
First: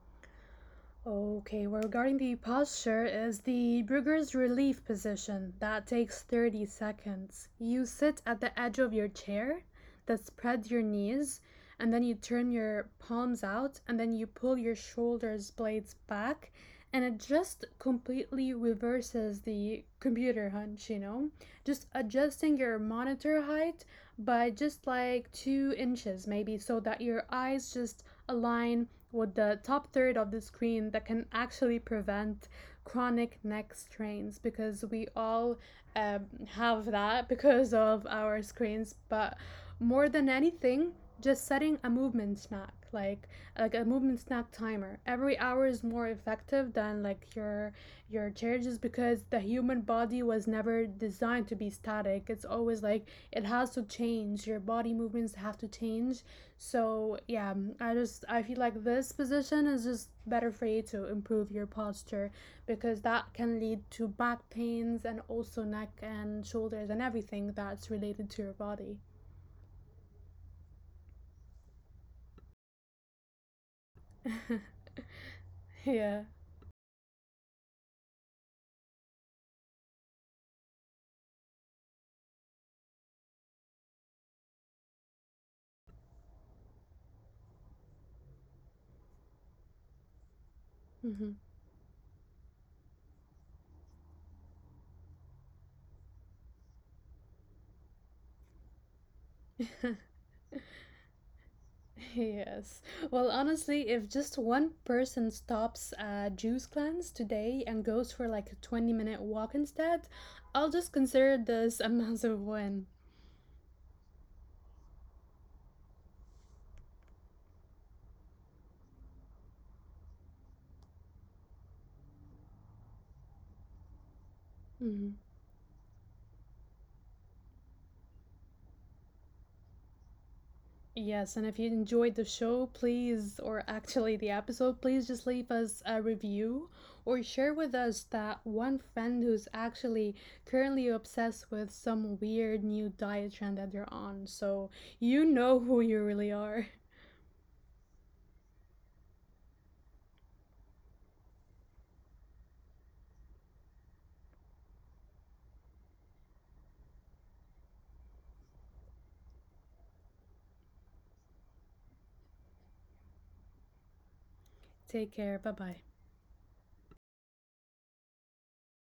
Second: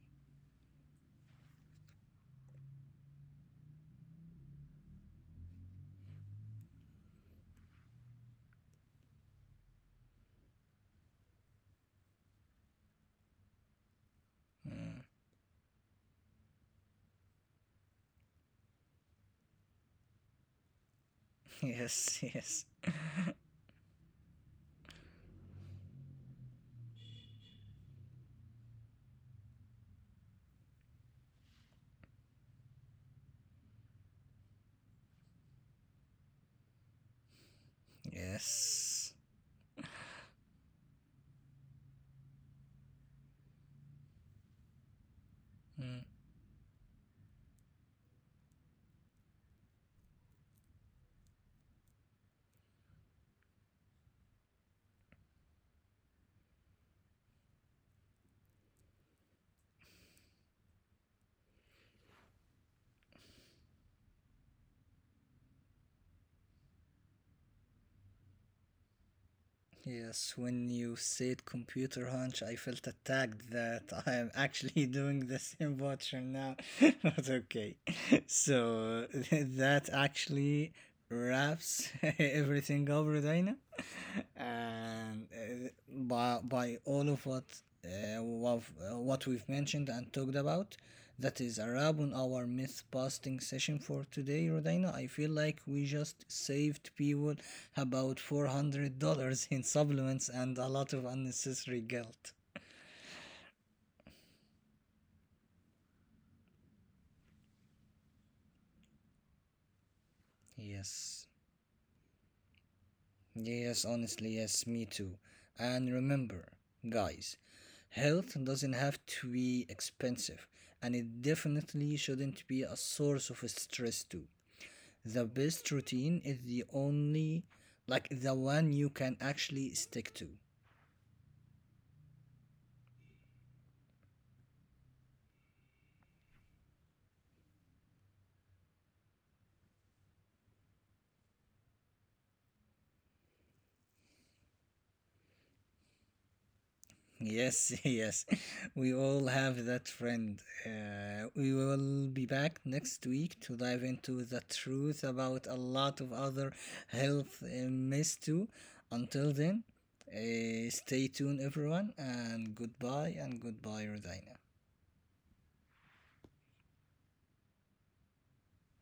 Speaker 2: Okay, well, regarding the posture is the Brugger's relief position. That takes 30 seconds. You sit at the edge of your chair, then spread your knees, and then you turn your palms out, and then you pull your shoulders blades back, and it just completely reverses the computer hunch, you know? Just
Speaker 1: Yes,
Speaker 2: adjusting
Speaker 1: yes,
Speaker 2: your monitor height by just like 2 inches, maybe, so that your eyes just align with the top third of the screen, that can actually prevent chronic neck strains because we all, have that because of our screens.
Speaker 1: yes.
Speaker 2: But more than anything, just setting a movement snack, like a movement snack timer. Every hour is
Speaker 1: Mm.
Speaker 2: more effective than like your chair, just because the human body was never designed to be static. It's always like it has to change. Your body movements have to change. So yeah, I just, I feel like this position is just better for you to improve your posture because that can lead to back pains and also neck and shoulders and everything that's related to your body.
Speaker 1: Yes, when you said computer hunch, I felt attacked that I am actually doing the same butcher
Speaker 2: Yeah.
Speaker 1: now. Not okay. So that actually wraps everything up, Rodina. And by all of what uh, what we've mentioned and talked about,
Speaker 2: Hmm.
Speaker 1: that is a wrap on our myth busting session for today, Rodina. I feel like we just saved people about $400 in supplements and a lot of unnecessary guilt.
Speaker 2: Yes. Well, honestly, if just one person stops a juice cleanse today and goes for like a 20-minute walk instead, I'll just
Speaker 1: Yes.
Speaker 2: consider this a massive win.
Speaker 1: Yes, honestly, yes, me too. And remember, guys, health doesn't have to be expensive, and it definitely shouldn't be a source of stress too.
Speaker 2: Mhm.
Speaker 1: The best routine is the only, like the one you can actually stick to.
Speaker 2: Yes, and if you enjoyed the show, please, or actually the episode, please just leave us a review or share with us that one friend who's actually currently obsessed with some weird new diet trend that they're on. So you know who you really are.
Speaker 1: Yes, yes. We all have that friend. We will be back next week to dive into the truth about a lot of other health myths too. Until then, stay tuned, everyone, and goodbye, Rodina.
Speaker 2: Take care. Bye bye.